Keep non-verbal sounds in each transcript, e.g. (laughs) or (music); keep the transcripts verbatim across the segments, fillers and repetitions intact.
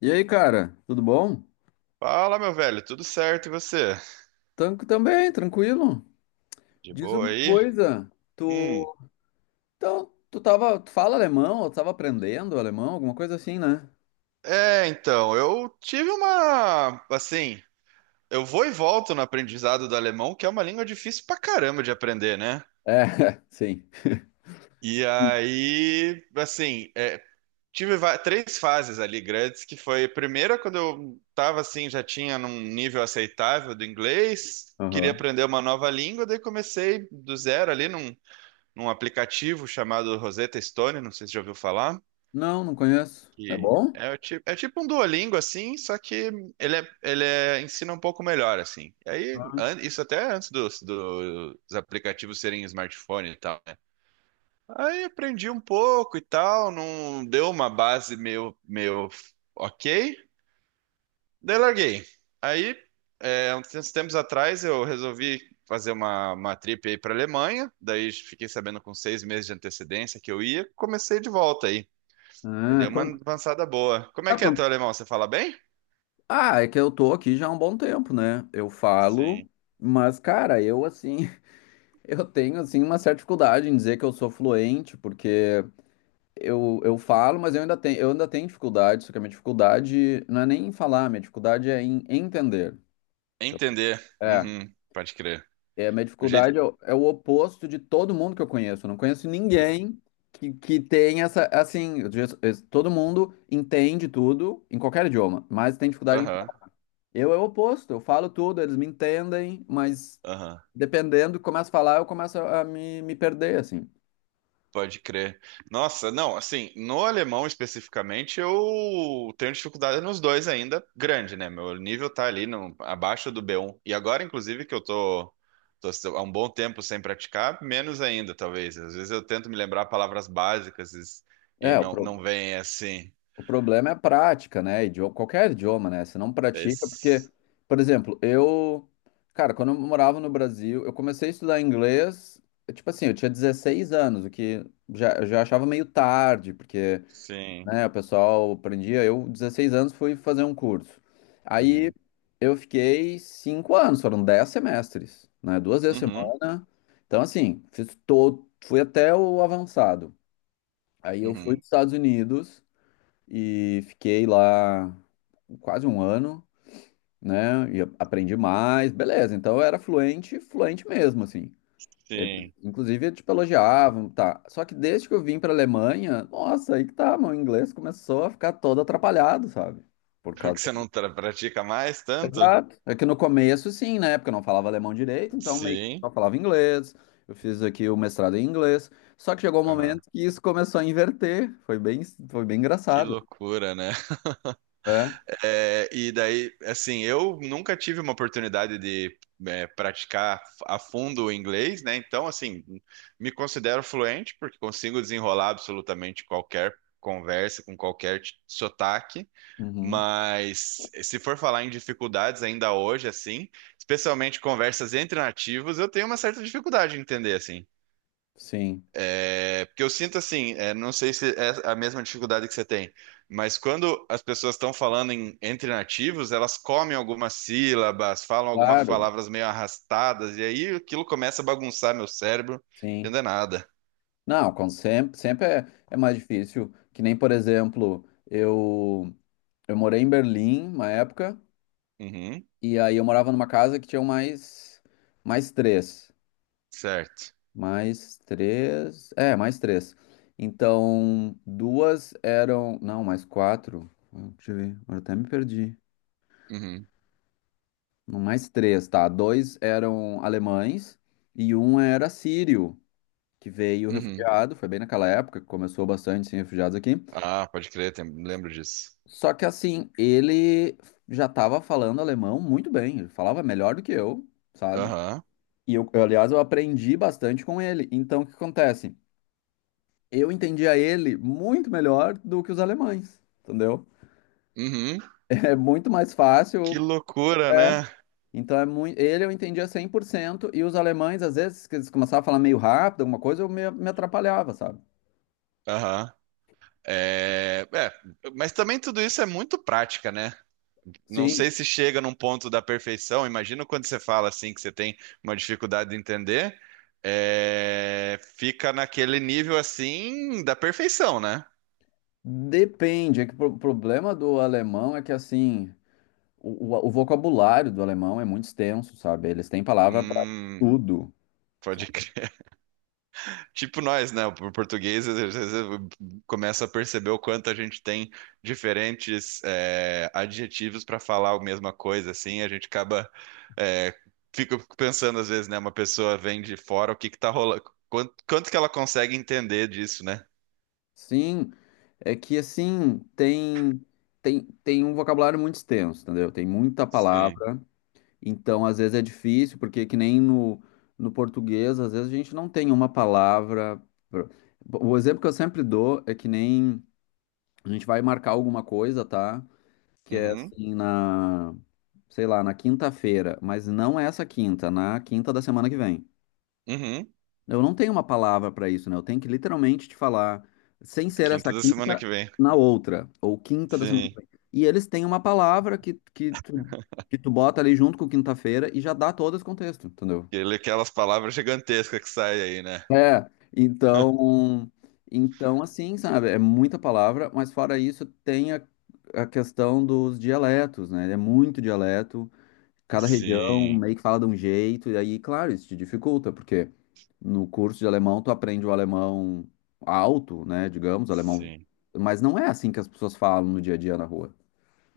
E aí, cara, tudo bom? Fala, meu velho, tudo certo e você? Tan- também, tranquilo. De Diz boa uma aí? coisa, Hum. tu... Então, tu tava... Tu fala alemão, ou tu tava aprendendo alemão, alguma coisa assim, né? É, então, eu tive uma, assim, eu vou e volto no aprendizado do alemão, que é uma língua difícil pra caramba de aprender, né? É, (laughs) sim. E aí, assim, é, tive va- três fases ali grandes, que foi a primeira quando eu tava assim, já tinha num nível aceitável do inglês, queria Aham. aprender uma nova língua, daí comecei do zero ali num, num aplicativo chamado Rosetta Stone, não sei se já ouviu falar. Não, não conheço. É Que bom? é, o tipo, é tipo um Duolingo, assim, só que ele, é, ele é- ensina um pouco melhor, assim. E aí, an- isso até antes dos, do- dos aplicativos serem smartphone e tal, né? Aí aprendi um pouco e tal, não deu uma base meio, meio ok, daí larguei. Aí, é, uns tempos atrás, eu resolvi fazer uma, uma trip aí para Alemanha, daí fiquei sabendo com seis meses de antecedência que eu ia, comecei de volta aí. Aí Ah, deu uma quan- avançada boa. Como é ah, que é quan- teu alemão? Você fala bem? ah, é que eu tô aqui já há um bom tempo, né? Eu falo, Sim. mas, cara, eu, assim, (laughs) eu tenho, assim, uma certa dificuldade em dizer que eu sou fluente, porque... Eu, eu falo, mas eu ainda tenho, eu ainda tenho dificuldade, só que a minha dificuldade não é nem em falar, a minha dificuldade é em entender. Então, Entender. é, Uhum, pode crer. é, a minha O jeito. dificuldade é, o é o oposto de todo mundo que eu conheço. Eu não conheço ninguém que, que tem essa, assim, eu digo, es- todo mundo entende tudo em qualquer idioma, mas tem dificuldade em falar. Aham, Eu é o oposto, eu falo tudo, eles me entendem, mas aham. dependendo, começo a falar, eu começo a a me, me perder, assim. Pode crer. Nossa, não, assim, no alemão especificamente, eu tenho dificuldade nos dois ainda, grande, né? Meu nível tá ali no, abaixo do B um. E agora, inclusive, que eu tô, tô há um bom tempo sem praticar, menos ainda, talvez. Às vezes eu tento me lembrar palavras básicas e e É, o não, pro- não vem assim. O problema é a prática, né? Idioma, qualquer idioma, né? Você não pratica, porque, Esse- por exemplo, eu, cara, quando eu morava no Brasil, eu comecei a estudar inglês, eh, tipo assim, eu tinha dezesseis anos, o que já, eu já achava meio tarde, porque, Sim. né, o pessoal aprendia. Eu, dezesseis anos, fui fazer um curso. Aí Uhum. eu fiquei cinco anos, foram dez semestres, né? Duas vezes a Uhum. semana. Então, assim, fiz todo, fui até o avançado. Aí eu fui para Uhum, os Estados Unidos e fiquei lá quase um ano, né? E a- aprendi mais, beleza. Então eu era fluente, fluente mesmo, assim. Eles, sim. inclusive, tipo, elogiavam, tá? Só que desde que eu vim pra Alemanha, nossa, aí que tá, meu inglês começou a ficar todo atrapalhado, sabe? Por Porque causa. você não tra- pratica mais tanto? Exato. É que no começo, sim, né? Porque eu não falava alemão direito, então meio que Sim. só falava inglês. Eu fiz aqui o mestrado em inglês. Só que chegou um Aham. momento que isso começou a inverter. Foi bem, foi bem Que engraçado. loucura, né? É. É, e daí, assim, eu nunca tive uma oportunidade de é, praticar a fundo o inglês, né? Então, assim, me considero fluente porque consigo desenrolar absolutamente qualquer conversa com qualquer t- sotaque. Uhum. Mas se for falar em dificuldades ainda hoje, assim, especialmente conversas entre nativos, eu tenho uma certa dificuldade de entender, assim. Sim. É, porque eu sinto assim, é, não sei se é a mesma dificuldade que você tem, mas quando as pessoas estão falando em- entre nativos, elas comem algumas sílabas, falam algumas Claro, palavras meio arrastadas, e aí aquilo começa a bagunçar meu cérebro, sim. entender nada. Não, com sempre, sempre é, é mais difícil. Que nem, por exemplo, eu, eu morei em Berlim uma época, Uhum, e aí eu morava numa casa que tinha mais, mais três. certo. Mais três. É, mais três. Então, duas eram. Não, mais quatro. Hum, Deixa eu ver, agora até me perdi. Uhum, Não, mais três, tá? Dois eram alemães e um era sírio, que veio uhum. refugiado. Foi bem naquela época que começou bastante sem refugiados aqui. Ah, pode crer, tem- lembro disso. Só que assim, ele já estava falando alemão muito bem, ele falava melhor do que eu, sabe? Aham, E eu, eu, aliás, eu aprendi bastante com ele. Então, o que acontece? Eu entendia ele muito melhor do que os alemães, entendeu? (laughs) uhum. É muito mais fácil. Que loucura, É. né? Então, é muito, ele eu entendia cem por cento e os alemães, às vezes, que eles começavam a falar meio rápido, alguma coisa, eu me, me atrapalhava, sabe? Aham. É, é, mas também tudo isso é muito prática, né? Não sei Sim, se chega num ponto da perfeição. Imagino quando você fala assim que você tem uma dificuldade de entender, é, fica naquele nível assim da perfeição, né? depende. É que o pro- problema do alemão é que, assim, O, o, o vocabulário do alemão é muito extenso, sabe? Eles têm palavra para Hum, tudo. Sabe? pode crer. (laughs) Tipo nós, né? O português às vezes às vezes, começa a perceber o quanto a gente tem diferentes é, adjetivos para falar a mesma coisa, assim. A gente acaba é, fica pensando às vezes, né? Uma pessoa vem de fora, o que que tá rolando? Quanto, quanto que ela consegue entender disso, né? Sim, é que assim, tem, tem, tem um vocabulário muito extenso, entendeu? Tem muita Sim. palavra, então às vezes é difícil, porque que nem no, no português, às vezes a gente não tem uma palavra. pra- O exemplo que eu sempre dou é que nem a gente vai marcar alguma coisa, tá? Que é Uhum, assim, na, sei lá, na quinta-feira, mas não é essa quinta, na quinta da semana que vem. uhum. Eu não tenho uma palavra para isso, né? Eu tenho que literalmente te falar, sem ser essa Quinta da semana que quinta, vem. na outra, ou quinta da semana que Sim. vem. E eles têm uma palavra que, que, tu, que tu bota ali junto com quinta-feira e já dá todo esse contexto, entendeu? Ele, aquelas palavras gigantescas que saem aí, né? É, (laughs) então, então assim, sabe? É muita palavra, mas fora isso, tem a, a questão dos dialetos, né? É muito dialeto cada região Sim, meio que fala de um jeito, e aí, claro, isso te dificulta, porque no curso de alemão tu aprende o alemão alto, né, digamos, o alemão, sim. mas não é assim que as pessoas falam no dia a dia na rua.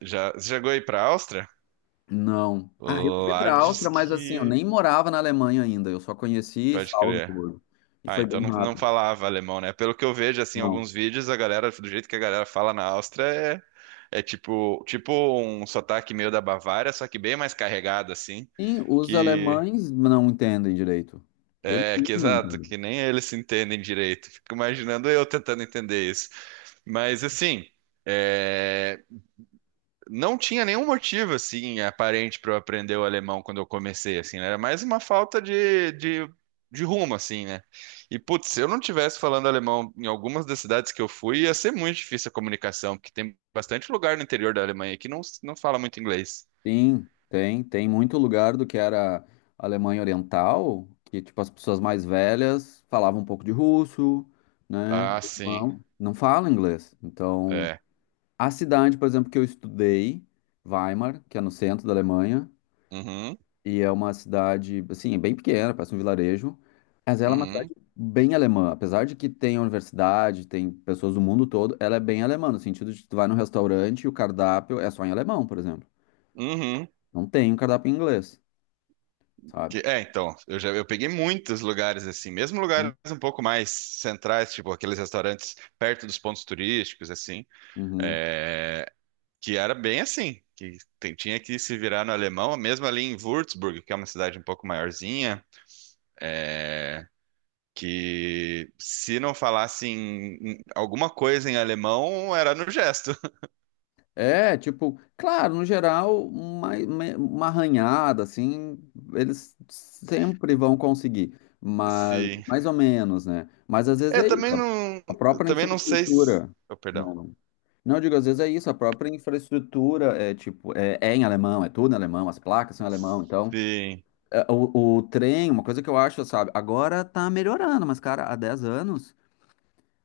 Já, você chegou aí pra Áustria? Não. Ah, eu fui Lá pra diz Áustria, mas assim, eu que. nem morava na Alemanha ainda, eu só conheci Pode crer. Salzburgo, e Ah, foi então bem não, não rápido. falava alemão, né? Pelo que eu vejo, assim, em Não. alguns vídeos, a galera, do jeito que a galera fala na Áustria, é, é tipo, tipo um sotaque meio da Bavária, só que bem mais carregado, assim, Sim, os que. alemães não entendem direito. Eles É, que não exato, entendem. que nem eles se entendem direito. Fico imaginando eu tentando entender. Mas assim, é, não tinha nenhum motivo assim aparente para eu aprender o alemão quando eu comecei, assim, né? Era mais uma falta de, de, de rumo, assim, né? E putz, se eu não tivesse falando alemão em algumas das cidades que eu fui, ia ser muito difícil a comunicação, porque tem bastante lugar no interior da Alemanha que não, não fala muito inglês. Sim, tem, tem muito lugar do que era Alemanha Oriental, que tipo as pessoas mais velhas falavam um pouco de russo, né? Ah, sim. Alemão, não falam inglês. Então, É. a cidade, por exemplo, que eu estudei, Weimar, que é no centro da Alemanha, Uhum, e é uma cidade, assim, é bem pequena, parece um vilarejo, mas ela é uma uhum, cidade bem alemã, apesar de que tem a universidade, tem pessoas do mundo todo, ela é bem alemã, no sentido de que tu vai num restaurante e o cardápio é só em alemão, por exemplo. uhum. Não tem um cardápio em inglês. Sabe? Que- É, então, eu já eu peguei muitos lugares assim, mesmo lugares Sim. um pouco mais centrais, tipo aqueles restaurantes perto dos pontos turísticos, assim, Uhum. é, que era bem assim, que tem- tinha que se virar no alemão, mesmo ali em Würzburg, que é uma cidade um pouco maiorzinha, é, que se não falasse em- em alguma coisa em alemão, era no gesto. (laughs) É, tipo, claro, no geral, uma, uma arranhada, assim, eles sempre vão conseguir, mas Sim. mais ou menos, né? Mas às vezes Eu é isso, também a não, a eu própria também não sei se... infraestrutura. Oh, perdão. Não, não. Não, eu digo, às vezes é isso, a própria infraestrutura é tipo, é, é em alemão, é tudo em alemão, as placas são em alemão, então, Sim. é, o, o trem, uma coisa que eu acho, sabe, agora tá melhorando, mas, cara, há dez anos.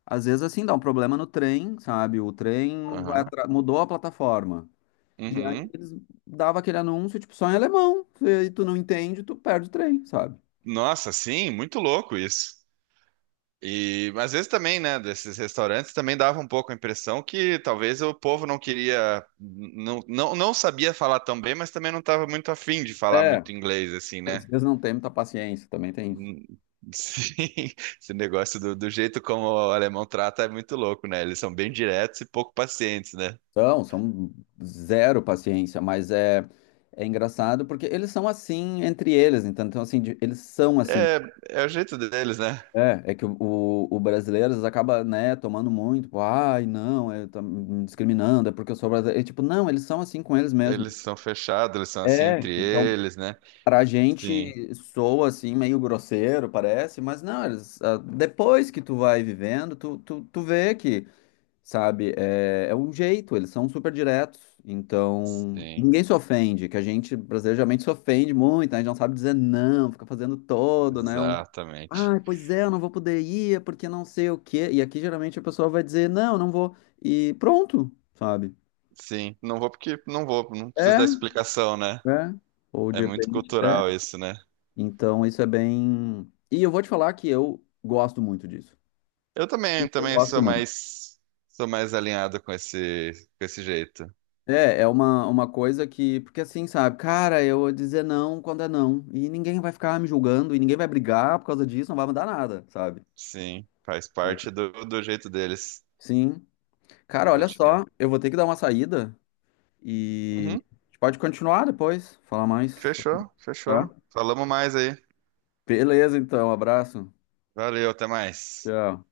Às vezes, assim, dá um problema no trem, sabe? O trem vai Aham. atra- mudou a plataforma. E aí Uhum. eles davam aquele anúncio, tipo, só em alemão. E tu não entende, tu perde o trem, sabe? Nossa, sim, muito louco isso. E às vezes também, né, desses restaurantes também dava um pouco a impressão que talvez o povo não queria, não, não, não sabia falar tão bem, mas também não estava muito afim de falar É, muito inglês, assim, às né? vezes não tem muita paciência, também tem isso. Hum. Sim, (laughs) esse negócio do, do jeito como o alemão trata é muito louco, né? Eles são bem diretos e pouco pacientes, né? São, são zero paciência, mas é, é engraçado porque eles são assim entre eles, então, então assim, de- eles são assim. É, é o jeito deles, né? É, é que o, o, o brasileiro às vezes acaba, né, tomando muito, tipo, ai, não, é, tá me discriminando, é porque eu sou brasileiro. E, tipo, não, eles são assim com eles mesmos. Eles são fechados, eles são assim É, entre então eles, né? pra Sim, gente soa assim meio grosseiro, parece, mas não, eles, ah, depois que tu vai vivendo, tu, tu, tu vê que, sabe, é, é um jeito, eles são super diretos, então sim, ninguém se ofende, que a gente brasileiro geralmente se ofende muito, né, a gente não sabe dizer não, fica fazendo todo, né, um, exatamente. ah, pois é, eu não vou poder ir é porque não sei o quê, e aqui geralmente a pessoa vai dizer não, não vou, e pronto, sabe, Sim, não vou porque não vou, não preciso é, dar explicação, né? é, ou de É muito repente. cultural isso, né? Então, isso é bem. E eu vou te falar que eu gosto muito disso. Eu também, Isso eu também gosto sou muito. mais sou mais alinhado com esse com esse jeito. É, é uma, uma coisa que. Porque assim, sabe, cara, eu vou dizer não quando é não. E ninguém vai ficar me julgando, e ninguém vai brigar por causa disso, não vai mudar nada, sabe? Sim, faz É. parte do, do jeito deles. Sim. Cara, olha Pode crer. só, eu vou ter que dar uma saída e Uhum, a gente pode continuar depois, falar mais, fechou, tá? fechou. Falamos mais aí. Beleza, então, um abraço. Valeu, até mais. Tchau.